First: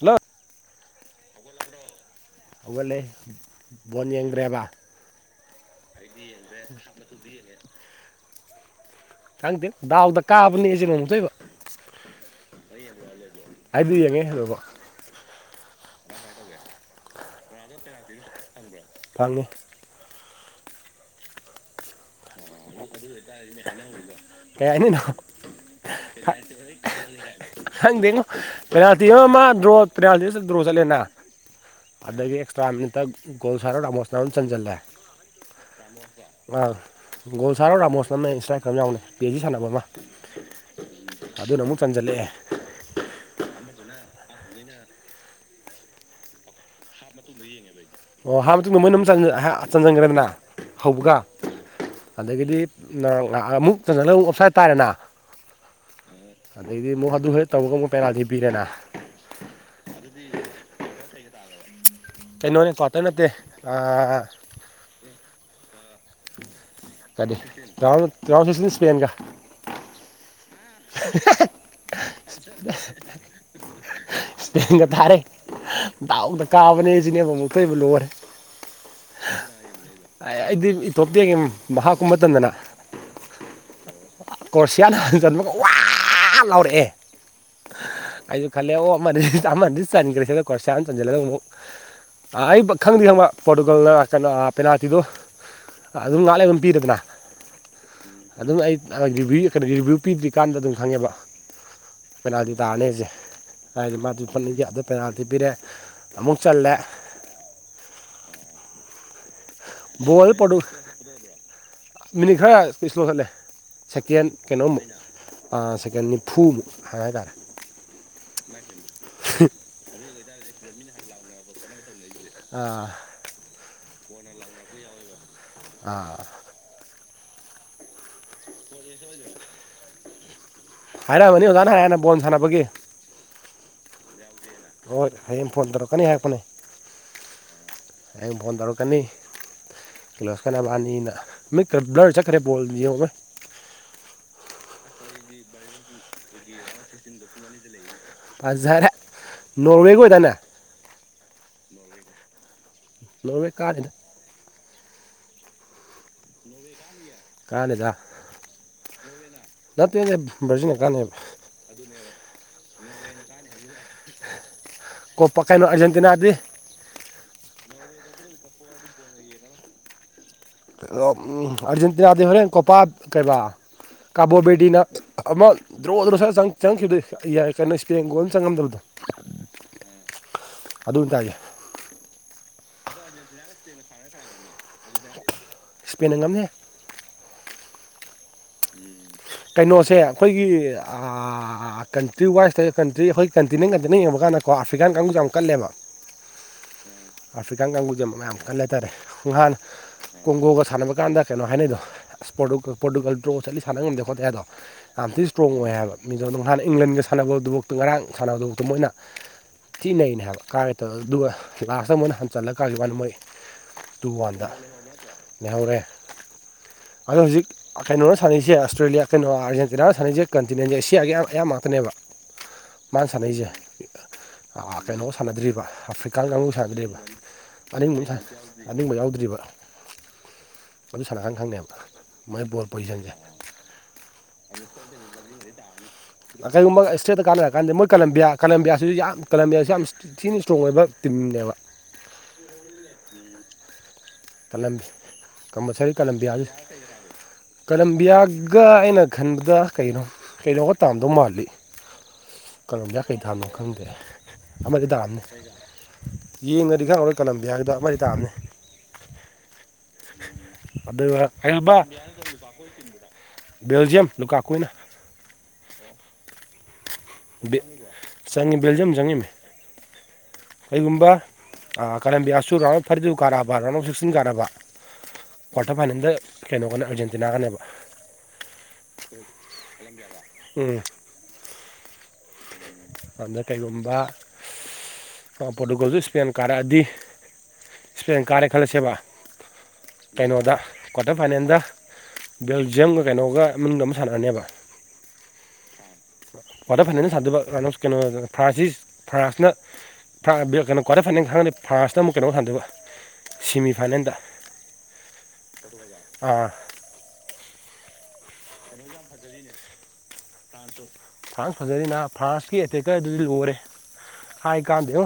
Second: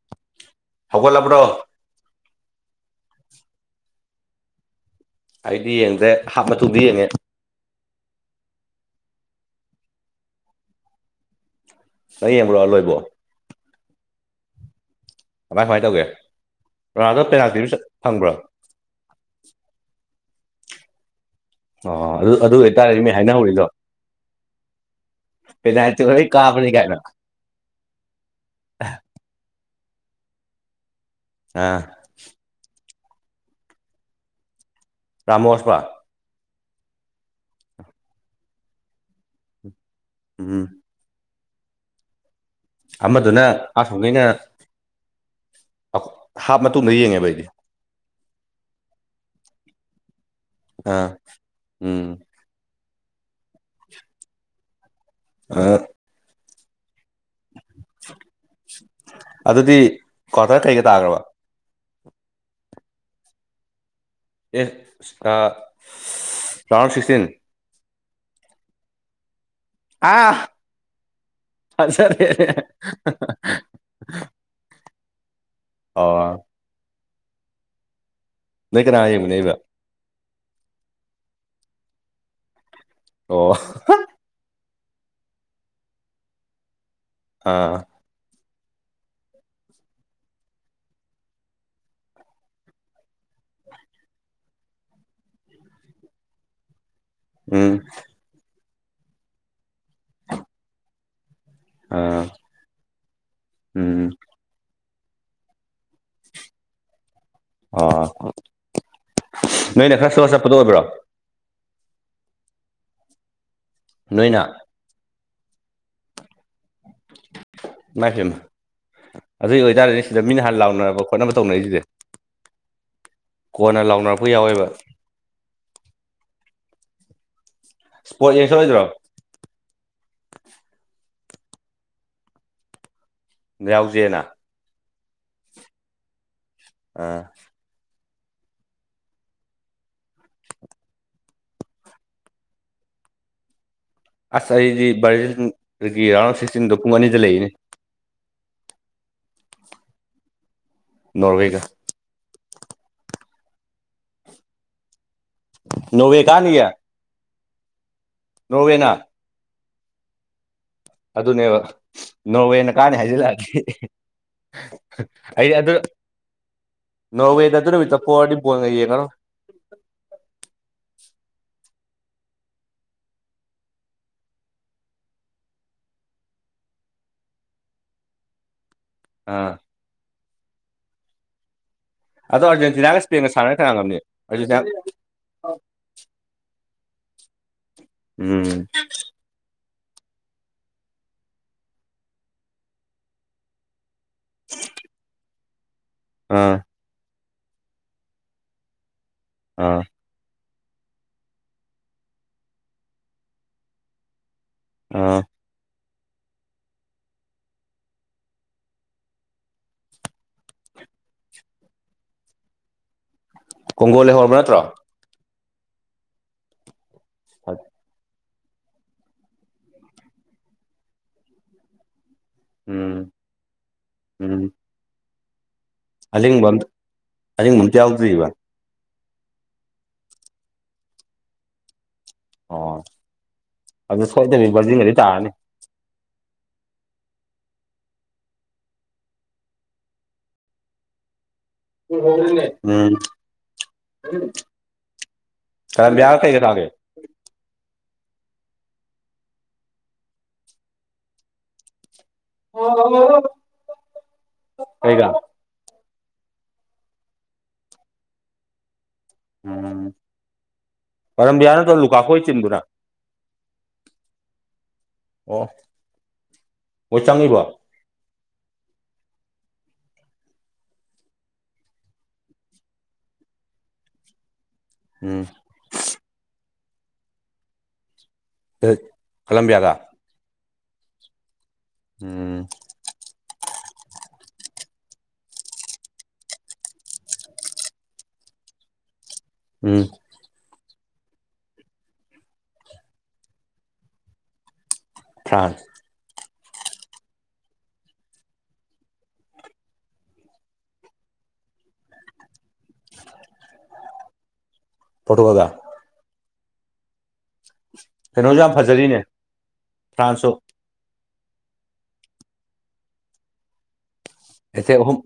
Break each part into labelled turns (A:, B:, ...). A: hello
B: ꯍꯒꯣ ꯂꯕꯗ
A: ꯍꯧꯒꯠꯂ ꯕꯣꯟ ꯌꯦꯡꯈ꯭ꯔꯦꯕ
B: ꯑꯩꯗꯤ ꯌꯦꯡꯗ꯭ꯔꯦ ꯍꯥꯞ ꯃꯆꯨꯗꯤ ꯌꯦꯡꯉꯦ
A: ꯈꯪꯗꯦ ꯗꯥꯎꯗ ꯀꯥꯕꯅꯦ ꯑꯩꯁꯦ ꯅꯣꯡꯃꯨꯗꯣꯏꯕ
B: ꯅꯪ ꯌꯦꯡꯕ꯭ꯔꯣ ꯂꯣꯏꯕꯣ
A: ꯑꯩꯗꯤ ꯌꯦꯡꯉꯦ ꯍꯂꯧꯕ
B: ꯀꯃꯥꯏ ꯀꯃꯥꯏꯅ ꯇꯧꯒꯦ ꯔꯖꯥꯗꯣ ꯄꯦꯅꯥꯜꯇꯤꯗꯨ ꯐꯪꯕ꯭ꯔꯣ
A: ꯐꯪꯉꯦ
B: ꯑ ꯑꯗꯨ ꯑꯗꯨꯇ ꯍꯥꯏꯅ
A: ꯀꯩ ꯍꯥꯏꯅꯤꯅꯣ
B: ꯎꯗꯅ ꯀꯥꯄꯅꯤ ꯀꯥꯏꯅ
A: ꯈꯪꯗꯦꯉꯣ ꯄꯦꯅꯥꯜꯇꯤ ꯑꯃ ꯃꯥ ꯗ꯭ꯔꯣ ꯇꯔꯗꯔꯣ ꯆꯠꯂ ꯂꯩꯟꯅ
B: ꯑꯥ
A: ꯑꯗꯨꯗꯒꯤ ꯑꯦꯛꯁꯇ꯭ꯔꯥ ꯃꯤꯠꯇꯒꯣꯜ ꯁꯥꯔ ꯃꯣꯁꯅꯅ ꯆꯟ ꯆꯜꯂꯦ
B: ꯔꯃꯁꯄꯥ
A: ꯑꯥ ꯒꯣꯜ ꯁꯥꯔ ꯔꯥꯃꯣꯁ ꯑꯃꯅꯦ ꯏꯁꯇ꯭ꯔꯥꯏꯛꯔ ꯑꯃ ꯌꯥꯎꯅꯦ ꯄꯤ ꯑꯦꯆꯖꯤ ꯁꯥꯟꯅꯕ ꯑꯃ
B: ꯎꯝ
A: ꯑꯗꯨꯅ ꯑꯃꯨꯛ ꯆꯟꯖꯜꯂꯛꯑꯦ
B: ꯑꯃꯗꯨꯅ ꯑꯁꯣꯈꯩꯅ ꯍꯥꯞ ꯃꯇꯨꯡꯗ ꯌꯦꯡꯉꯦꯕ ꯑꯩꯗꯤ
A: ꯑꯣ ꯍꯔꯕ ꯃꯇꯨꯡꯗ ꯃꯣꯏꯅ ꯑꯗꯨꯝ ꯆꯪꯁꯤꯟꯈ꯭ꯔꯦꯗꯅ
B: ꯑꯥ
A: ꯍꯧꯕꯒ
B: ꯎꯝ
A: ꯑꯗꯒꯤꯗꯤ ꯑꯃꯨꯛꯇꯅ ꯂꯧ ꯑꯣꯞꯁ ꯍꯥꯏꯇꯥꯥꯔꯦꯅ
B: ꯑꯥ
A: ꯑꯗꯩꯗꯤ ꯑꯃꯨꯛ ꯑꯗꯨ ꯍꯦꯛ ꯇꯧꯔꯒ ꯑꯃꯨꯛ ꯄꯦꯅꯥꯜꯇꯤ ꯄꯤꯔꯦꯅ
B: ꯑꯗꯨꯗꯤ ꯀ꯭ꯋꯥꯇꯔ ꯀꯩꯒ ꯇꯥꯈ꯭ꯔꯕ
A: ꯀꯩꯅꯣꯅꯦꯀꯣꯋꯥꯇ ꯅꯠꯇꯦ
B: ꯑꯦ ꯑ
A: ꯀꯔꯤ ꯇꯥꯁꯤ ꯁꯄꯦꯟꯒ
B: ꯑꯥ
A: [unintelligible]
B: ꯐꯖꯔꯦꯅꯦ
A: [unintelligible]
B: [unintelligible]
A: ꯏꯁꯄꯒ ꯊꯥꯔꯦ
B: ꯑꯣ
A: ꯗꯥꯎꯗ ꯀꯥꯕꯅꯦ ꯁꯤꯅꯦꯕ ꯑꯃꯨꯛꯈꯩꯕꯨ ꯂꯣꯏꯔꯦ
B: ꯃ ꯀꯅꯥꯏ ꯑꯃ ꯅꯕ
A: ꯑꯩꯗꯤ ꯏꯇꯣꯞꯇꯦꯛꯒꯦ ꯃꯍꯥꯛꯀꯨꯝꯕ ꯃꯇꯝꯗꯅ
B: ꯑꯣ
A: ꯀꯣꯔ꯭ꯔꯣꯁꯤꯌꯥꯅ ꯍꯟꯖꯟꯕꯒ ꯋꯥ ꯂꯥꯎꯔꯛꯑꯦ
B: ꯑꯥ
A: ꯑꯩꯁꯨ ꯈꯜꯂꯦ ꯑꯣ ꯑꯃꯗꯤ ꯑꯃꯅꯗꯤ ꯆꯟꯈ꯭ꯔꯦ ꯁꯤꯂꯀ ꯁꯅ ꯆꯟꯁꯤꯜꯂꯗ ꯑꯃꯨꯛ ꯑꯩ ꯈꯪꯗꯦ ꯈꯪꯕ ꯄꯣꯔꯇꯨꯒꯜꯅ ꯀꯩꯅꯣ ꯄꯦꯅꯥꯜꯇꯤꯗꯣ ꯑꯗꯨꯝ ꯉꯥꯛꯂꯦ ꯑꯗꯨꯝ ꯄꯤꯗꯗꯅ
B: ꯎꯝ
A: ꯔꯤꯕꯚ ꯀꯩꯅꯣ ꯔꯤꯕꯤꯌꯨ ꯄꯤꯗ꯭ꯔꯤꯀꯥꯟꯗ ꯑꯗꯨꯅꯝ ꯈꯪꯉꯦꯕ
B: ꯑꯥ
A: ꯄꯦꯅꯥꯜꯇꯤ ꯇꯥꯔꯅꯤ ꯑꯩꯁꯦ ꯍꯥꯏꯗꯤ
B: ꯎꯝ
A: ꯃꯥꯗꯨ ꯐꯅ ꯌꯥꯗ ꯄꯦꯅꯥꯜꯇꯤ ꯄꯤꯔꯦ ꯑꯃꯨꯛ ꯆꯜꯂꯦ
B: ꯑꯥ ꯅꯣꯏꯅ ꯈꯔ
A: ꯕꯣꯜ
B: ꯁ ꯆꯠꯄꯗꯣ
A: ꯄꯣꯔꯇꯨ
B: ꯑꯣꯏꯕ꯭ꯔꯣ
A: ꯄ ꯏꯁ ꯂꯣ ꯆꯠꯂꯦ ꯁꯦꯀꯦꯟ
B: ꯅꯣꯏꯅ
A: ꯀꯩꯅꯣꯝ ꯁꯦꯀꯦꯟꯅꯤ
B: ꯂꯥꯛꯐꯦꯅ ꯑꯗꯨꯏ ꯑꯣꯏꯇꯥꯔꯗꯤ ꯁꯤꯗ ꯃꯤꯅ ꯍꯥꯟꯅ ꯂꯥꯎꯅꯔꯕ ꯈꯣꯠꯅꯕ ꯇꯧꯅꯔꯔꯤꯁꯤꯗꯤ
A: ꯑꯥ
B: ꯀꯣꯟꯅ ꯂꯥꯎꯅꯔꯛ ꯑꯩ ꯌꯥꯎꯋꯦꯕ
A: ꯑꯥ
B: ꯏꯁꯄꯣꯠ ꯌꯦꯡ ꯁꯣꯏꯗ꯭ꯔꯣ
A: ꯍꯥꯏꯔꯛꯑꯃꯅꯤ ꯑꯣꯖꯥꯅ ꯍ ꯍꯥꯟꯅ ꯕꯣꯜ ꯁꯥꯟꯅꯕꯒꯤ
B: ꯌꯥꯎꯖꯦꯅ
A: ꯍꯣꯏ ꯍꯌꯦꯡ ꯐꯣꯟ ꯇꯧꯔꯛꯀꯅꯤ ꯍꯥꯏꯔꯛꯄꯅꯦ
B: ꯑꯥ
A: ꯑ ꯐꯣꯟ ꯇꯔꯛꯀꯅꯤ ꯂꯣꯁ ꯀꯅꯥꯕꯥꯅꯤꯅ ꯃꯤ ꯕ꯭ꯂꯔ ꯆꯠꯈ꯭ꯔꯦ ꯄꯣꯜ ꯌꯦꯡ
B: ꯑꯁ ꯑꯩꯗꯤ ꯕꯥꯔꯖꯗꯒꯤ ꯔꯥꯎꯟ ꯁꯤꯛꯁꯇꯤꯟꯗꯣ ꯄꯨꯡ ꯑꯅꯤꯗ ꯂꯩꯅꯤ
A: ꯄꯥꯁꯖꯔ ꯅꯋꯦꯒꯣꯏꯗꯅ
B: ꯅꯣꯔꯋꯦ ꯀ
A: ꯅꯃꯅꯦ ꯀꯥꯗꯅ
B: ꯅꯣꯋꯦ ꯀꯥꯅꯤꯌꯦ
A: ꯀꯥꯂꯗ
B: ꯅꯣꯋꯦꯅꯥ
A: ꯂꯄꯤꯗꯤꯕꯖ ꯆ
B: ꯑꯗꯨꯅꯦꯕ ꯅꯣꯋꯦꯅ ꯀꯥꯟꯅꯤ ꯍꯥꯏꯖꯤꯜꯂꯛꯑꯗꯤ
A: ꯀꯣꯄꯥ
B: ꯑꯩꯗꯤ
A: ꯀꯩꯅꯣ
B: ꯑꯗꯨꯗ
A: ꯑꯥꯔꯖꯦꯟꯇꯤꯅꯥꯗꯤ
B: ꯅꯣꯋꯦꯗ ꯑꯗꯨ ꯄꯋꯥꯔꯗꯤ ꯄꯨꯣꯅ
A: ꯑꯔꯖꯦꯟꯇꯤꯅꯥꯗꯤ ꯍꯔꯦꯟ ꯀꯣꯄꯥ ꯀꯩꯕꯥ ꯀꯥꯕꯣꯕꯦꯇꯅ ꯑꯃ ꯗ꯭ꯔꯣ ꯗ꯭ꯔꯣ ꯁ ꯆꯪꯈꯤꯕꯗ ꯌꯥꯏ ꯀꯥꯟꯅ ꯏꯁꯄꯦꯟꯒꯣꯜ ꯑꯃ ꯆꯪꯉꯝꯗꯕꯗꯣ
B: ꯑꯥ
A: ꯑꯗꯨꯅꯇꯥꯒꯦ
B: ꯑꯗꯣ ꯑꯥꯔꯖꯦꯟꯇꯤꯅꯥꯒ ꯁꯄꯦꯟꯒ ꯁꯥꯟꯅꯔꯒ ꯊꯪꯔꯝꯉꯕꯅꯤ ꯑꯔꯖꯤꯅꯥ
A: ꯏꯁꯄꯦꯟꯟꯅ ꯉꯝꯅꯦ
B: ꯎꯝ
A: ꯀꯩꯅꯣꯁꯦ ꯑꯩꯈꯣꯏꯒꯤ ꯀꯟꯇ꯭ꯔꯤ ꯋꯥꯏꯁꯇ ꯀꯟꯇ꯭ꯔꯤ ꯑꯩꯈꯣꯏ ꯀꯟꯇꯤꯅꯦꯟ ꯀꯟꯇꯤꯅ ꯌꯦꯡꯉꯛ ꯀꯥꯟꯅꯣ ꯑꯐ꯭ꯔꯤꯀꯥꯟ ꯀꯥꯡꯕꯨꯁꯨ ꯌꯥꯝ ꯀꯜꯂꯦꯕ
B: ꯑꯥ
A: ꯑꯥꯐ꯭ꯔꯤꯀꯥꯟ ꯀꯥꯡꯕꯨꯁꯦ ꯑꯃꯛ ꯌꯥꯝ ꯀꯟꯅ ꯂꯩ ꯍꯥꯏꯇꯥꯔꯦ ꯅꯍꯥꯟꯅ
B: ꯑꯥ
A: ꯀꯣꯡꯒꯣꯒ ꯁꯥꯟꯅꯕ ꯀꯥꯟꯗ ꯀꯩꯅꯣ ꯍꯥꯏꯅꯩꯗꯣ ꯑꯁꯇꯀ ꯄꯣꯔꯇꯨꯀꯜ ꯗ꯭ꯔꯣ ꯆꯠꯂꯤꯥꯟꯅ ꯉꯝꯗꯦ ꯈꯣꯠꯇꯦ ꯑꯗꯣ ꯌꯥꯝ
B: ꯑꯥ
A: ꯊꯤ ꯏꯁꯇ꯭ꯔꯣꯡ ꯑꯣꯏ ꯍꯥꯏꯕ ꯃꯤꯡꯗ ꯅꯥꯟ ꯏꯪꯂꯦꯟꯒ ꯁꯥꯟꯅꯕꯗꯨꯐ ꯉꯔꯥꯡ ꯁꯥꯟꯅꯕꯗꯨꯐꯛꯇ ꯃꯣꯏꯅ ꯊꯤꯅꯩꯅꯦ ꯍꯥꯏꯕ ꯀꯥꯏꯉꯦ ꯇ ꯑꯗꯨꯒ ꯂꯥꯁꯇ ꯃꯣꯏꯅ ꯍꯟꯆꯜꯂ ꯀꯥꯒꯤ ꯋꯥꯅ ꯃꯣꯏ
B: ꯀꯣꯡꯒꯣꯜ ꯍ ꯍꯧꯔꯕ ꯅꯠꯇ꯭ꯔꯣ
A: ꯅꯍꯧꯔꯦ ꯑꯗꯣ ꯍꯧꯖꯤꯛ ꯀꯩꯅꯣꯅ ꯁꯥꯟꯅꯁꯦ ꯑꯁ ꯑꯁꯇ꯭ꯔꯦꯂꯤꯌꯥ ꯀꯩꯅꯣ ꯑꯥꯔꯖꯦꯟꯇꯤꯅꯥ ꯁꯥꯟꯅꯁꯦ ꯀꯟꯇꯤꯅꯦꯟꯖꯦꯜ ꯑꯦꯁꯤꯌꯥꯒꯤ ꯑꯌꯥꯝ ꯉꯥꯛꯇꯅꯦꯕ
B: ꯎꯝ
A: ꯃꯥꯅ ꯁꯥꯟꯅꯩꯁꯦ
B: ꯎꯝ
A: ꯀꯩꯅꯣ ꯁꯥꯟꯅꯗ꯭ꯔꯤꯕ ꯑꯥꯐ꯭ꯔꯤꯀꯥ
B: ꯑꯂꯤꯡꯕ
A: ꯉꯕꯨ ꯁꯥꯒꯗꯦꯕ
B: ꯑꯔꯤꯡꯕ ꯑꯝꯇ ꯌꯥꯎꯗ꯭ꯔꯤꯕ
A: ꯑꯅꯤ ꯅꯤꯡ ꯅꯤꯡꯕ ꯌꯥꯎꯗ꯭ꯔꯤꯕ ꯑꯗꯨ ꯁꯥꯟꯅ ꯈꯥꯟ ꯈꯪꯅꯦꯕ ꯃꯣꯏ ꯕꯣꯜ
B: ꯑꯣ
A: ꯄꯣꯖꯤꯁꯟꯁꯦ
B: ꯑꯗꯨ ꯁꯣꯏꯗꯕꯤ ꯕꯖꯤꯟꯒꯗꯤ ꯇꯥꯔꯅꯤ
A: ꯀꯔꯤꯒꯨꯝꯕ ꯁ꯭ꯇꯦꯠꯇ ꯀꯥꯟꯅꯔꯀꯥꯟꯗ ꯃꯣꯏ ꯀꯂꯝꯕꯤꯌꯥ ꯀꯂꯝꯕꯤꯌꯥꯁꯤꯁꯨ ꯌꯥꯝ ꯀꯂꯝꯕꯤꯌꯥꯁꯤ ꯌꯥꯝ ꯊꯤꯅ ꯏꯁꯇ꯭ꯔꯣꯡ ꯑꯣꯏꯕ ꯇꯤꯝꯅꯦꯕ
B: ꯎꯝ
A: ꯀꯂꯝ ꯀꯃꯜꯁꯔꯤ ꯀꯂꯝ
B: ꯀꯂꯝꯕꯤꯌꯥꯒ ꯀꯩꯒ
A: ꯌꯥꯖ
B: ꯇꯥꯒꯦ
A: ꯀꯂꯝꯕꯤꯌꯥꯒ ꯑꯩꯅ ꯈꯟꯕꯗ ꯀꯩꯅꯣ ꯀꯩꯅꯣꯒ ꯇꯥꯝꯗꯧ ꯃꯥꯜꯂꯤ ꯀꯜꯣꯝꯗ ꯀꯩ ꯗꯥꯝꯅꯣ ꯈꯪꯗꯦ ꯑꯃꯗꯤ
B: ꯀꯩꯒ
A: ꯗꯥꯔꯝꯅꯤ ꯌꯦꯡꯉꯗꯤ ꯈꯔ ꯍꯔ ꯀꯜꯂꯝꯕꯤ ꯍꯥꯏꯗꯣ ꯃ ꯇꯥꯕꯅꯤ
B: ꯎꯝ
A: ꯑꯗꯨꯒ
B: ꯄꯔꯝꯕꯤꯌꯥꯅꯠꯇꯧ ꯂꯨꯀꯥꯈꯣꯏ ꯆꯤꯟꯗꯨꯅ
A: ꯦꯜꯖꯌꯝ ꯂꯨꯄꯥꯥ ꯀꯨꯏꯅ
B: ꯍ ꯆꯪꯉꯏꯕꯣ
A: ꯆꯪꯉꯤ ꯕꯦꯜꯖꯤꯌꯝ ꯆꯪꯉꯤ ꯃꯤ ꯀꯩꯒꯨꯝꯕ ꯀꯂꯝꯕꯤꯌꯥꯁꯨ ꯔꯥꯎꯟ ꯑꯐ ꯊꯥꯔꯇꯤ ꯇꯨ ꯀꯥꯔꯛꯑꯕ ꯔꯥꯎꯟ ꯑꯣꯐ ꯁꯤꯛꯁꯇꯤꯟ ꯀꯥꯛꯑꯔꯕ
B: ꯎꯝ
A: ꯀ꯭ꯋꯥꯔꯇꯔ ꯐꯥꯏꯅꯦꯜꯗ ꯀꯩꯅꯣꯒꯅꯦ ꯑꯥꯔꯖꯦꯟꯇꯤꯅꯥꯒꯅꯦꯕ
B: ꯀꯂꯝꯕꯤꯌꯥꯒ
A: ꯎꯝ
B: ꯎꯝ
A: ꯑꯗꯨꯗ ꯀꯩꯒꯨꯝꯕ ꯄꯣꯔꯇꯨꯒꯜꯁꯨ ꯏꯁꯄꯦꯟ ꯀꯥꯔꯛꯑꯗꯤ ꯏꯁꯄꯦꯟ ꯀꯥꯔꯦ ꯈꯜꯂꯁꯦꯕ
B: ꯎꯝ
A: ꯀꯩꯅꯣꯗ ꯀ꯭ꯋꯥꯇꯔ ꯐꯥꯏꯅꯦꯜꯗ ꯕꯦꯜꯖꯤꯌꯝꯒ ꯀꯩꯅꯣꯒ ꯃꯅꯨꯡꯗ ꯑꯃ ꯁꯥꯟꯅꯔꯅꯦꯕ
B: ꯐ꯭ꯔꯥꯟꯁ
A: ꯀ꯭ꯋꯥꯇꯔ ꯐꯥꯏꯅꯦꯜꯅ ꯁꯥꯥꯟꯗꯕ ꯔꯟ ꯑꯣꯐ ꯀꯩꯅꯣ ꯐ꯭ꯔꯥꯟꯁꯤꯁ ꯐ꯭ꯔꯥꯟꯁꯅ ꯀꯩꯅꯣ ꯀ꯭ꯋꯥꯔꯇꯔ ꯐꯥꯏꯅꯦꯜ ꯈꯪꯉꯗꯤ ꯐ꯭ꯔꯥꯟꯁꯇ ꯑꯃꯨꯛ ꯀꯩꯅꯣꯝꯛ ꯍꯟꯊꯕ ꯁꯦꯃꯤꯐꯥꯏꯅꯦꯜꯗ
B: ꯄꯨꯠꯇꯀꯒ
A: ꯑꯥ
B: ꯀꯩꯅꯣꯁꯨ ꯌꯥꯝ ꯐꯖꯔꯤꯅꯦ ꯐ꯭ꯔꯥꯟꯁꯁꯨ
A: ꯐ꯭ꯔꯥꯟꯁ ꯐꯖꯔꯤꯅ ꯐ꯭ꯔꯥꯟꯁꯀꯤ ꯑꯦꯇꯦꯛꯀꯔꯗꯨꯗꯤ ꯂꯣꯏꯔꯦ ꯍꯥꯏ
B: ꯏꯊꯦ
A: ꯀꯥꯟꯗꯦ
B: ꯑꯍꯨꯝ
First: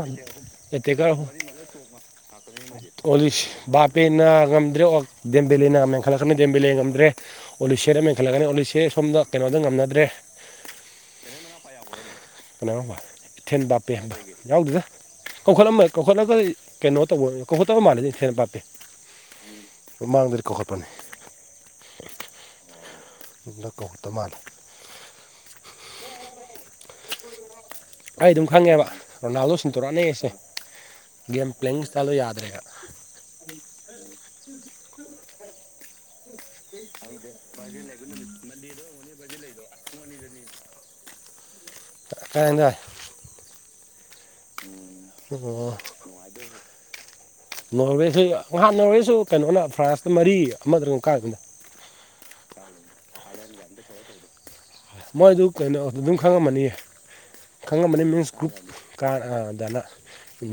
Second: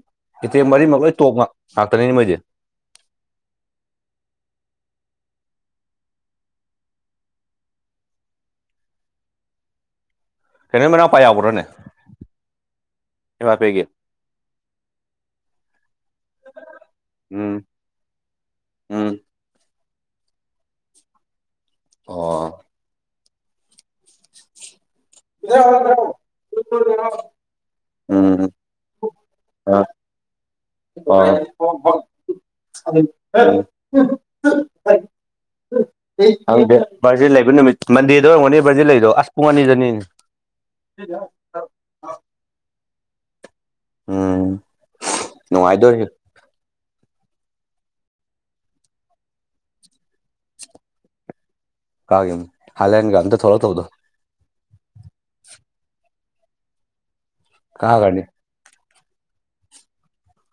B: ꯏꯊꯦ ꯃꯔꯤꯃꯛ ꯂꯣꯏ ꯇꯣꯛ ꯉꯥꯛꯇꯅꯤꯅꯤ ꯃꯣꯏꯗꯤ
A: ꯑꯣꯂꯤꯁ ꯞ ꯅꯥ ꯉꯝꯗ꯭ꯔꯦ ꯑꯣ ꯗꯦꯝꯕꯤꯂꯤꯦꯅꯥ ꯃꯦꯟꯈꯠꯂꯛꯀꯅꯤ ꯗꯦꯝꯕꯤꯂꯦ ꯉꯝꯗ꯭ꯔꯦ ꯑꯣꯂꯤꯁꯦꯗ ꯃꯦꯟꯈꯠꯂꯛꯀꯅꯤ ꯑꯣꯂꯤꯁꯦ ꯁꯣꯝꯗ ꯀꯩꯅꯣꯗ ꯉꯝꯅꯗ꯭ꯔꯦ
B: ꯀꯩꯅ ꯃꯎ ꯄꯩꯒꯨꯔ꯭ꯔꯅꯦ
A: ꯀꯅꯥꯣꯕ ꯏꯊꯦꯟ ꯕꯥꯄꯦꯟꯕ ꯌꯥꯎꯗꯗ ꯀꯧꯈꯠꯂꯝꯃ ꯀꯧꯈꯠꯂꯒ ꯀꯩꯅꯣ ꯇꯧꯕ ꯀꯧꯈꯠꯇꯕ ꯃꯥꯜꯂꯦ ꯍꯦꯟꯅ ꯄꯥꯞꯄꯤꯦ
B: ꯎ
A: ꯃ ꯃꯥꯡꯗꯗꯤ ꯀꯣꯛꯈꯠꯄꯅꯤ
B: ꯑꯣ
A: ꯀꯧꯗ ꯃꯥꯅꯤ
B: ꯏꯗꯦ ꯑꯣꯏꯣꯔꯣ
A: ꯑꯩ ꯑꯗꯨꯝ ꯈꯪꯉꯦꯕ ꯔꯣꯅꯥꯜꯗꯣ ꯁꯤꯟꯇꯣꯔꯛꯑꯅꯦ ꯑꯩꯁꯦ
B: [inaudible] ꯪ ꯕꯥꯔꯗꯦ ꯂꯩꯕ ꯅꯨꯃꯤꯠ ꯃꯟꯗꯦꯗ ꯑꯣꯏꯝꯒꯅꯤ ꯚꯔꯖꯦ ꯂꯩꯗꯣ ꯑꯁ ꯄꯨꯡ ꯑꯅꯤꯗ ꯑ
A: ꯀꯥꯏꯗ
B: ꯎꯝ
A: ꯎ ꯑꯣ
B: ꯅꯨꯡꯉꯥꯏꯗꯣꯔꯤ
A: ꯅꯣꯔꯋꯦꯁꯤ ꯉꯍ ꯅꯣꯔꯋꯦꯁꯨ ꯀꯩꯅꯣꯅ ꯐ꯭ꯔꯥꯟꯁꯇ ꯃꯔꯤ ꯑꯃꯗ ꯉꯨꯀꯥꯗꯅ
B: ꯀꯥꯒꯤ ꯍꯂꯒ ꯑꯗ ꯊꯔ ꯊꯧꯗꯣ
A: ꯃꯣꯏꯗꯨ ꯀꯩꯅꯣ ꯑꯗꯨꯝ ꯈꯪꯉꯝꯃꯅꯤꯌꯦ ꯈꯪꯉꯝꯃꯅꯤ
B: ꯀꯥꯒ꯭ꯔꯅꯤ
A: ꯃꯤꯟꯁ ꯒ꯭ꯔꯨꯞ ꯀꯗꯅꯟ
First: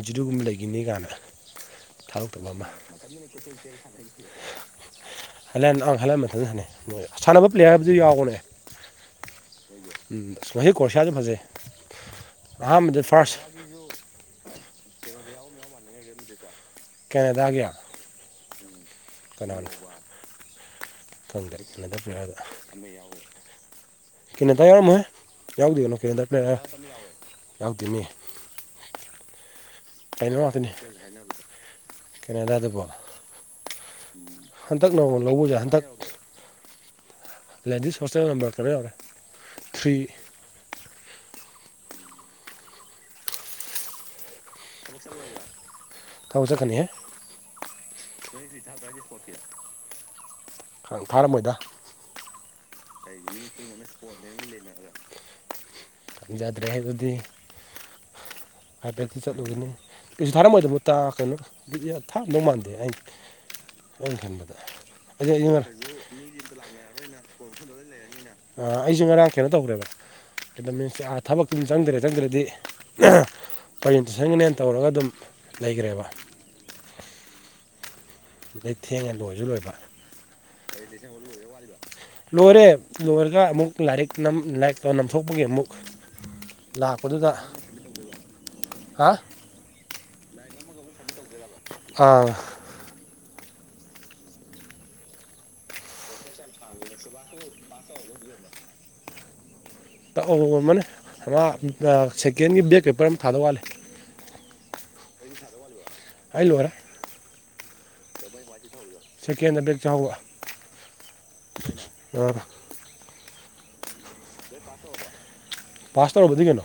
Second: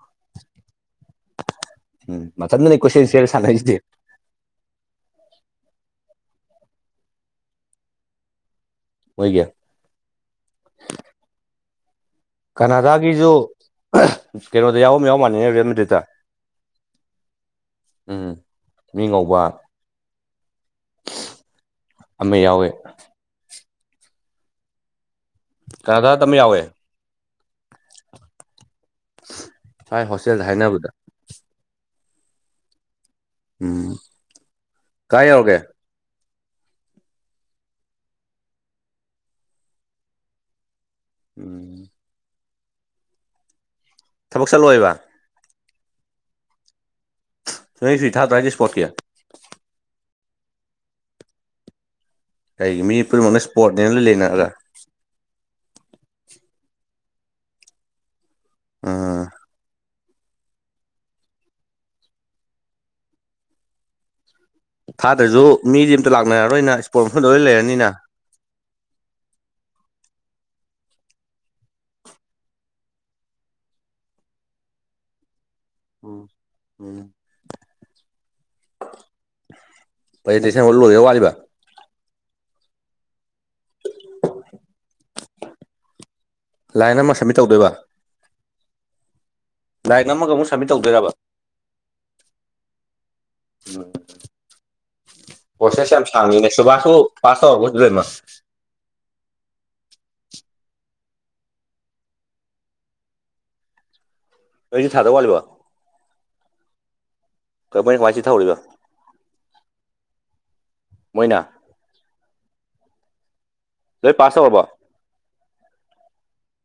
A: ꯖꯤꯔꯨꯒꯨꯝꯕ ꯂꯩꯈꯤꯅꯤ ꯀꯥꯏꯅ
B: ꯎꯝ
A: ꯊꯥꯎ ꯇꯕ
B: ꯃꯊꯟꯗꯅꯤ ꯀꯣꯏꯆꯦꯟ ꯆꯦꯜꯂ ꯁꯥꯟꯅꯩꯁꯤꯗꯤ
A: ꯍꯜꯂ ꯑꯪ ꯍꯜꯂꯟ ꯃꯊꯟ ꯁꯥꯟꯅꯩꯣꯏ ꯁꯥꯟꯅꯕ ꯄ꯭ꯂꯦꯌꯔꯗꯨ ꯌꯥꯎꯒꯅꯦ
B: ꯃꯣꯏꯒꯤ
A: ꯎꯝ ꯃꯍꯍ ꯀꯁꯤꯌꯥꯖ ꯐꯖꯦ
B: ꯀꯅꯥꯗꯥꯒꯤꯁꯨ ꯀꯩꯅꯣꯗ ꯌꯥꯎꯕ ꯌꯥꯎ ꯃꯥꯟꯅꯅꯦ ꯔꯦꯜꯃꯤꯗꯨꯇ
A: ꯀꯦꯅꯦꯗꯥꯒ
B: ꯃꯤ ꯉꯧꯕ
A: ꯀꯅꯥ ꯀ ꯈꯪꯦ
B: ꯑꯃ ꯌꯥꯎꯋꯦ
A: ꯀꯩꯅꯗ ꯌꯥꯎꯔꯝꯃꯣꯏ ꯌꯥꯎꯗꯣꯏꯅꯣ
B: ꯀꯅꯥꯗꯥꯗ ꯑꯃ
A: ꯀꯦꯟꯗꯅꯦꯔ
B: ꯌꯥꯎꯋꯦ
A: ꯌꯥꯎꯗꯣꯏꯅꯦ
B: ꯊꯥꯏ ꯍꯣꯁꯇꯦꯜꯗ ꯍꯥꯏꯅꯕꯗ
A: ꯀꯦꯅꯥꯗꯥꯗꯀꯣ
B: ꯎꯝ
A: ꯍꯟꯗꯛ ꯅꯣꯡꯃ
B: ꯀꯥꯏ
A: ꯂꯧꯕꯁꯦ
B: ꯌꯧꯔꯒꯦ
A: ꯍꯟꯗꯛ ꯂꯦꯟꯗꯤ ꯁꯣꯆꯦ ꯅꯝꯕꯝꯕꯔ ꯀꯩꯅ ꯌꯥꯎꯔꯦ ꯊ꯭ꯔꯤ
B: ꯎꯝ ꯊꯕꯛ ꯆꯠꯂꯣꯏꯕ
A: ꯇꯧꯖꯀꯅꯤꯍꯦ
B: ꯁ ꯁꯤ ꯊꯥ ꯇꯥꯏꯗꯤ ꯏꯁꯄꯣꯠ ꯀꯌꯥ
A: ꯪ ꯐꯥꯔꯝꯃꯣꯏꯗ
B: ꯀꯩꯒꯤ ꯃꯤ ꯄꯨꯝꯅꯃꯛꯅ ꯁ꯭ꯄꯣꯔꯠꯅꯦꯅ ꯂꯣꯏ
A: ꯑꯩꯁꯤꯡꯨꯡꯅꯣꯟꯅꯦ ꯂꯩꯅꯔꯒ ꯌꯥꯗ꯭ꯔꯦ ꯍꯥꯏꯕꯗꯤ
B: ꯎꯝ
A: ꯍꯥꯏꯐꯦꯠꯇ ꯆꯠꯂꯨꯒꯅꯤ ꯀꯩꯁꯨ ꯊꯥꯔꯝꯃꯣꯏꯗꯕ ꯇ ꯀꯩꯅꯣ ꯊꯥꯝꯗꯧ ꯃꯥꯟꯗꯦ ꯑꯩ ꯑꯩꯅ ꯈꯟꯕꯗ ꯑꯩ
B: ꯊꯥꯗ꯭ꯔꯁꯨ
A: ꯑꯩ
B: ꯃꯤꯗꯤ ꯑꯃꯝꯇ ꯂꯥꯛꯅꯔꯔꯣꯏꯅ ꯏꯁꯄꯣꯔꯠ ꯃ ꯂꯣꯏꯅ ꯂꯩꯔꯅꯤꯅ
A: ꯑ ꯑꯩꯁꯦ ꯉꯔꯥꯡ ꯀꯩꯅꯣ ꯇꯧꯈ꯭ꯔꯦꯕ ꯗ ꯃꯤꯟꯁ ꯊꯕꯛꯇꯨꯝ ꯆꯪꯗ꯭ꯔꯦ ꯆꯪꯗ꯭ꯔꯗꯤ ꯄ꯭ꯔꯖꯦꯟꯇꯦꯁꯟꯒꯅꯦꯅ ꯇꯧꯔꯒ ꯑꯗꯨꯝ ꯂꯩꯈ꯭ꯔꯦꯕ
B: ꯎꯝ ꯎꯝ
A: ꯑꯗꯩ ꯊꯦꯡꯉꯦ ꯂꯣꯏꯁꯨ ꯂꯣꯏꯕ
B: ꯄ꯭ꯔꯖꯦꯟꯇꯦꯁꯟ ꯍꯧ ꯂꯣꯏꯗ ꯋꯥꯠꯂꯤꯕ
A: ꯂꯣꯏꯔꯦ ꯂꯣꯏꯔꯒ ꯑꯃꯨꯛ ꯂꯥꯏꯔꯤꯛ ꯂꯥꯏꯔꯤꯛ ꯇ ꯅꯝꯊꯣꯛꯄꯒꯤ ꯑꯃꯨꯛ
B: ꯂꯥꯏꯟ ꯑꯃ
A: ꯂꯥꯛꯄꯗꯨꯗ
B: ꯁꯝꯃꯤꯠ ꯇꯧꯗꯣꯏꯕ
A: ꯍꯥ
B: ꯗꯥꯏꯔꯤꯦꯛ ꯑꯃꯒ ꯑꯃꯨꯛ ꯁꯕꯃꯤꯠ ꯇꯧꯗꯣꯏꯔꯕ
A: ꯑꯥ
B: ꯎ ꯑꯣꯁꯦꯁ ꯌꯥꯝ ꯁꯥꯡꯂꯤꯅꯦ ꯁꯕꯥꯥꯁ ꯐꯥꯁꯔ ꯐꯦꯃꯁ
A: ꯇꯥꯛ ꯃꯅꯦ ꯃꯥ ꯁꯦꯀꯦꯟꯒꯤ ꯕꯦꯦꯛ ꯄꯦꯄꯔ ꯑꯃ ꯊꯥꯗ ꯋꯥꯠꯂꯦ
B: ꯑꯩꯁꯨ ꯊꯥꯗꯕ ꯋꯥꯂꯤꯕꯣ
A: ꯑꯜ ꯋꯥꯔ
B: ꯀꯅꯤ ꯉꯆ ꯊꯧꯔꯒ
A: ꯁꯦꯀꯦꯟꯗꯕꯦꯛ ꯆꯥꯎꯛ
B: ꯃꯣꯏꯅ
A: ꯑ
B: ꯑꯗꯨꯣꯏ ꯄꯥꯁꯁ ꯑꯣꯏꯔꯕ
A: ꯄꯥꯁ ꯇꯧꯔꯔꯕꯗꯤ ꯀꯩꯅꯣ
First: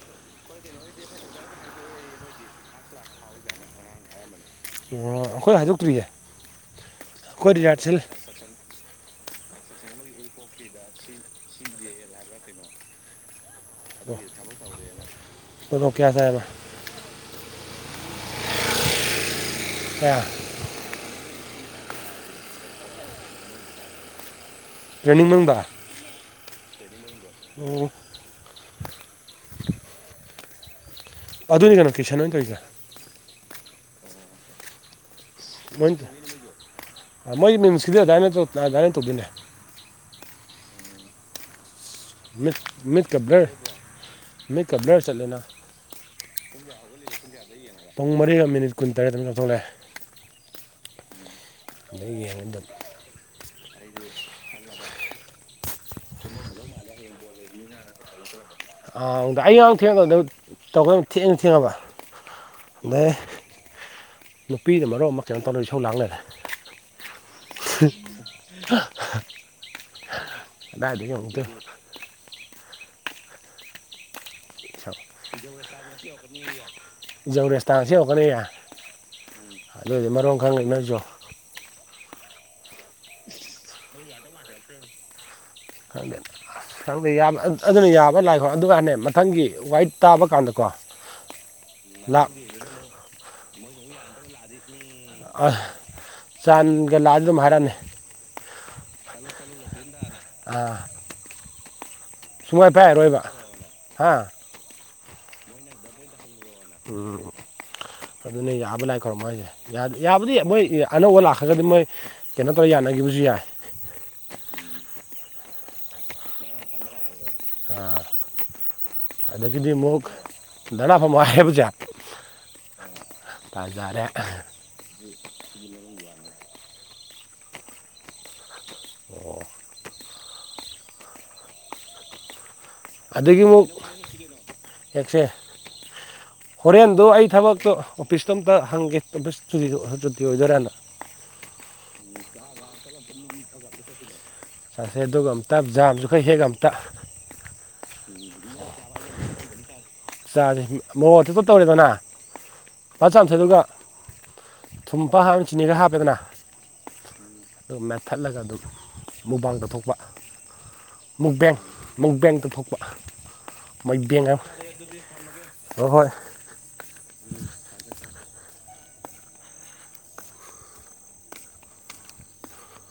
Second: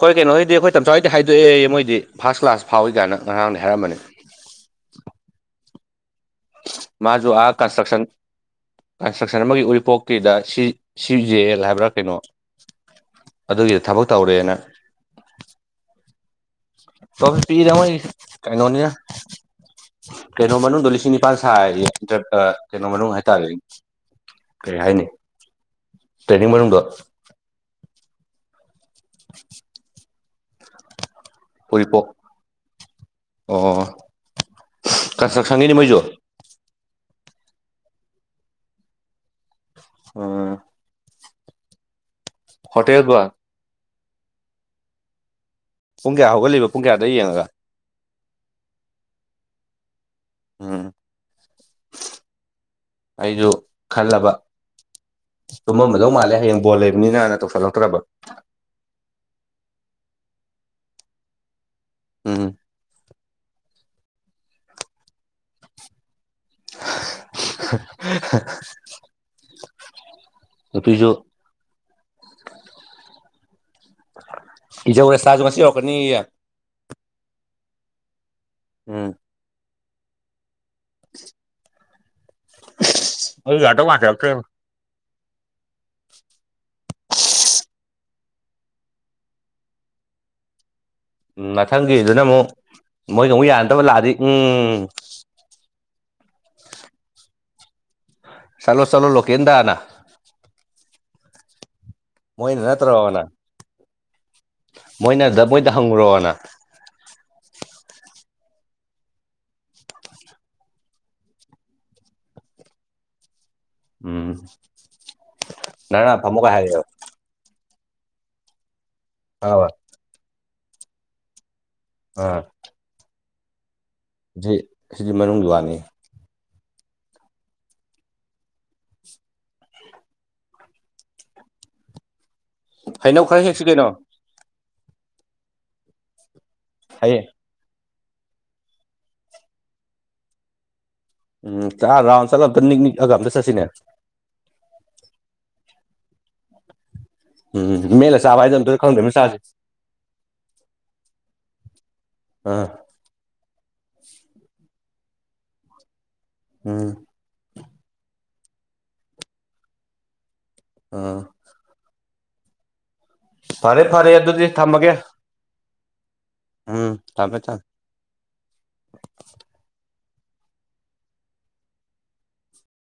B: ꯍꯣꯏ ꯀꯩꯅꯣ ꯍꯥꯏꯗꯤ ꯑꯩꯈꯣꯏ ꯇꯝꯁꯥꯋꯥꯗꯤ ꯍꯥꯏꯗꯣꯛꯑꯦ ꯃꯣꯏꯗꯤ ꯐꯥꯔꯁ ꯀ꯭ꯂꯥꯁ ꯐꯥꯎꯏ ꯀꯥꯏꯅ ꯉꯔꯥꯡꯗ ꯍꯥꯏꯔꯝꯕꯅꯤ
A: ꯑꯣ ꯑꯩꯈꯣꯏ ꯍꯥꯏꯗꯣꯛꯇ꯭ꯔꯤꯌꯦ
B: ꯃꯥꯁꯨ
A: ꯑꯩꯈꯣꯏ ꯔꯤꯍꯥꯔꯁꯦꯜ
B: ꯀꯟꯁꯇ꯭ꯔꯛꯁꯟ ꯀ ꯏꯁꯇ꯭ꯔꯛꯁꯟ ꯑꯃꯒꯤ ꯎꯔꯤꯄꯣꯛꯀꯤꯗ ꯁꯤ ꯖꯦ ꯑꯦꯜ ꯍꯥꯏꯕ꯭ꯔꯥ ꯀꯩꯅꯣ ꯑꯗꯨꯒꯤꯗ ꯊꯕꯛ ꯇꯧꯔꯦꯅ
A: ꯀꯌꯥ ꯁꯥꯕ
B: ꯇ ꯄꯤꯗꯃ ꯀꯩꯅꯩꯅꯣꯅꯤ
A: ꯀꯌꯥ
B: ꯀꯩꯅꯩꯅꯣꯅ ꯗꯣꯂꯤꯁꯤꯅꯤꯄꯥ ꯍꯥꯏꯔꯤꯟꯇ ꯀꯩꯅꯣ ꯃꯔ ꯍꯥꯏꯇꯥꯔꯦ ꯀꯩ ꯍꯥꯏꯅꯤ
A: ꯇ꯭ꯔꯦꯅꯤꯡ ꯃꯅꯨꯡꯗ
B: ꯇ꯭ꯔꯦꯟꯅꯤꯡ ꯃꯅꯨꯡꯗ
A: ꯑꯣ ꯑꯗꯨꯅꯤ ꯀꯩꯅꯣ
B: ꯎꯔꯤꯄꯣꯛ
A: ꯀꯦꯁꯟ ꯑꯣꯏꯅ ꯀꯧꯔꯤꯒ
B: ꯑꯣ ꯀꯟꯁꯇ꯭ꯔꯛꯁꯪꯒꯤꯅꯤ
A: ꯃꯣꯏꯅ
B: ꯃꯣꯏꯁꯨ
A: ꯃꯣꯏ ꯃꯤꯃꯤꯁꯤꯗꯤ ꯑꯗꯨꯃꯥꯏꯅ ꯑꯗꯨꯃꯥꯏꯅ ꯇꯧꯕꯤꯅꯦ
B: ꯑꯣꯝ
A: ꯃ ꯃꯠ ꯀ ꯭ꯂꯔ ꯃꯠ ꯀ ꯕ꯭ꯂꯦꯔ ꯆꯠꯂꯅ
B: ꯄꯨꯡ ꯀꯌꯥ ꯍꯧꯒꯠꯂꯤꯕ ꯄꯨꯡ ꯀꯌꯥꯗ ꯌꯦꯡꯉꯒ
A: ꯄꯨꯡ ꯃꯔꯤꯒ ꯃꯤꯅꯤꯠ ꯀꯨꯟ ꯇꯔꯦꯠꯇ ꯑꯃꯨꯛ ꯂꯧꯊꯣꯛꯂꯛꯑꯦ
B: ꯎꯝ
A: ꯑꯗꯨꯗꯒꯤ ꯌꯦꯡꯗ
B: ꯑꯩꯁꯨ ꯈꯜꯂꯕ ꯁꯨꯝꯃꯝꯝꯕꯗꯧ ꯃꯥꯜꯂꯦ ꯍꯌꯦꯡ ꯕꯣꯜ ꯂꯩꯕꯅꯤꯅꯅ ꯇꯧꯁꯜꯂꯛꯇ꯭ꯔꯕ
A: ꯑꯥꯗ ꯑꯩ ꯉ ꯊꯦꯡꯉꯗꯧꯗ ꯇꯧꯈ ꯊꯦꯡꯉ ꯊꯦꯡꯉꯕ
B: ꯎꯝ
A: ꯑꯗꯩ ꯅꯨꯄꯤꯅ ꯃꯔꯨꯞ ꯑꯃ ꯀꯩꯅꯣꯝ ꯇꯧꯅ ꯏꯧ ꯂꯥꯡꯅꯔꯦ
B: [unintelligible]
A: ꯑꯗꯥꯗꯒꯤ
B: ꯅꯨꯄꯤꯁꯨ
A: ꯏꯝꯀꯦ
B: ꯏꯖꯔꯦ ꯁꯥꯖ ꯃꯁꯤ ꯑꯣ ꯀꯅꯤ
A: ꯌꯪ ꯔꯔꯤꯁ ꯇꯥꯡꯁꯤꯒꯅꯤ ꯌꯥ
B: ꯎꯝ
A: ꯑꯗꯨ ꯑꯣꯏꯏꯗꯤ ꯃꯔꯣ ꯈꯪꯉꯛꯏ ꯅꯣꯏꯁꯨ
B: ꯑꯩ ꯉꯇꯣ ꯃꯥꯊꯦꯇ
A: ꯈꯪꯗꯦ ꯑꯗꯨꯅ ꯌꯥꯕ ꯂꯥꯏꯈꯣ ꯑꯗꯨꯒ ꯍꯥꯟꯅꯦ ꯃꯊꯪꯒꯤ ꯋꯥꯏꯠ ꯇꯥꯕ ꯀꯥꯟꯗꯀꯣ
B: ꯎꯝ ꯃꯊꯪꯒꯤꯗꯨꯅ
A: ꯂꯥꯛ
B: ꯑꯃꯨꯛ ꯃꯣꯏꯒ ꯑꯃꯨꯛ ꯌꯥꯅꯗꯕ ꯂꯥꯛꯑꯗꯤ ꯎꯝ
A: ꯑ, ꯆꯥꯟꯒ ꯂꯥꯛꯑ ꯑꯗꯨ ꯑꯗꯨꯝ ꯍꯥꯏꯔꯛꯑꯅꯤ
B: ꯆꯂꯣ ꯆꯂꯣ ꯂꯣꯀꯦꯟꯗꯅ
A: ꯑꯥ
B: ꯃꯣꯏꯣꯏꯅ ꯅꯅꯥ ꯇꯔ ꯋꯥ ꯋꯥꯅꯥ
A: ꯍꯥꯥ
B: ꯃꯣꯏꯅꯗ ꯃꯣꯏꯗ ꯍꯪꯉꯨꯔꯣꯅ
A: ꯎꯝ ꯑꯗꯨꯅ ꯌꯥꯕ ꯂꯥꯛ ꯈꯔꯣ ꯃꯣꯏꯁꯦ ꯌꯥꯕꯨꯗꯤ ꯃꯣꯏ ꯑꯅꯧꯕ ꯂꯥꯛꯈ꯭ꯔꯒꯗꯤ ꯃꯣꯏ ꯀꯩꯅꯣ ꯇꯧꯔꯦ ꯌꯥꯅꯤ ꯒꯤꯈꯤꯕꯁꯨ ꯌꯥꯏ
B: ꯎꯝ ꯅꯅꯥ ꯐꯃꯨ ꯀ ꯍꯥꯏꯣ
A: ꯑ
B: ꯈꯪꯉꯕ
A: ꯑꯗꯒꯤꯗꯤ ꯑꯃꯨꯛ ꯗꯅꯥ ꯐ ꯋꯥ ꯍꯥꯏꯕꯁꯦ
B: ꯑꯥ
A: ꯄ
B: ꯁꯤ ꯁꯤꯗꯤ ꯃꯅꯨꯡ ꯋꯥꯅꯤ
A: ꯑꯣ
B: ꯐꯥꯏꯩꯅꯧ ꯈꯔ ꯍꯦꯛꯁꯤ ꯀꯩꯅꯣ
A: ꯌꯦꯦꯛꯁꯦ ꯍꯣꯔꯦꯟꯗꯣ ꯑꯩ
B: ꯍꯌꯦꯡ
A: ꯊꯕꯛꯇꯣ ꯄꯤꯁꯇꯣ ꯑꯃꯝꯇ ꯍꯪꯒꯦ ꯆꯨꯇꯤ ꯑꯣꯏꯗꯣꯏꯔꯥꯅ
B: ꯎꯝ ꯆ ꯔꯥꯎꯟꯗ ꯆꯂ ꯑꯝꯇ ꯅꯤꯛ ꯅꯤꯛ ꯑꯒ ꯑꯝꯇ ꯆꯠꯁꯤꯅꯦ
A: ꯆꯠꯁꯦ ꯑꯗꯨꯒ ꯑꯝꯇ ꯖꯥꯝꯁꯨ ꯈꯔ ꯍꯦꯛꯑꯒ ꯑꯝꯇ
B: ꯎꯝ ꯃꯦꯠꯂ ꯆꯥꯕ ꯍꯥꯢꯗꯨ ꯑꯝꯇ ꯈꯪꯗ꯭ꯔꯤꯝꯅꯤ ꯆꯥꯁꯤ
A: ꯆꯥꯁꯦ ꯃꯣꯔꯣꯛ ꯑꯊꯤꯠꯄ ꯇꯧꯔꯦꯗꯅ
B: ꯑꯥ
A: ꯐꯖꯟ ꯆꯥꯝꯊꯣꯛꯑꯦ ꯑꯗꯨꯒ ꯊꯨꯝꯄꯥ ꯍꯥꯞ ꯆꯤꯅꯤ ꯈꯔ ꯍꯥꯞꯄꯦꯗꯅ
B: ꯎꯝ
A: ꯑꯗꯨ ꯃꯦꯠꯊꯠꯂꯒ ꯑꯗꯨꯝ ꯃꯨꯛꯕꯥꯡ ꯇꯧꯊꯣꯛꯣꯛꯄ
B: ꯑꯥ
A: ꯃꯨꯛꯕꯦꯡ ꯃꯨꯛꯕꯦꯡ ꯇꯧꯊꯣꯛꯄ
B: ꯐꯔꯦ ꯐꯔꯦ ꯑꯗꯨꯗꯤ ꯊꯝ
A: ꯍꯣꯍꯣꯢ
B: ꯎꯝ ꯊꯥꯝꯃꯦ ꯊꯝꯃꯦ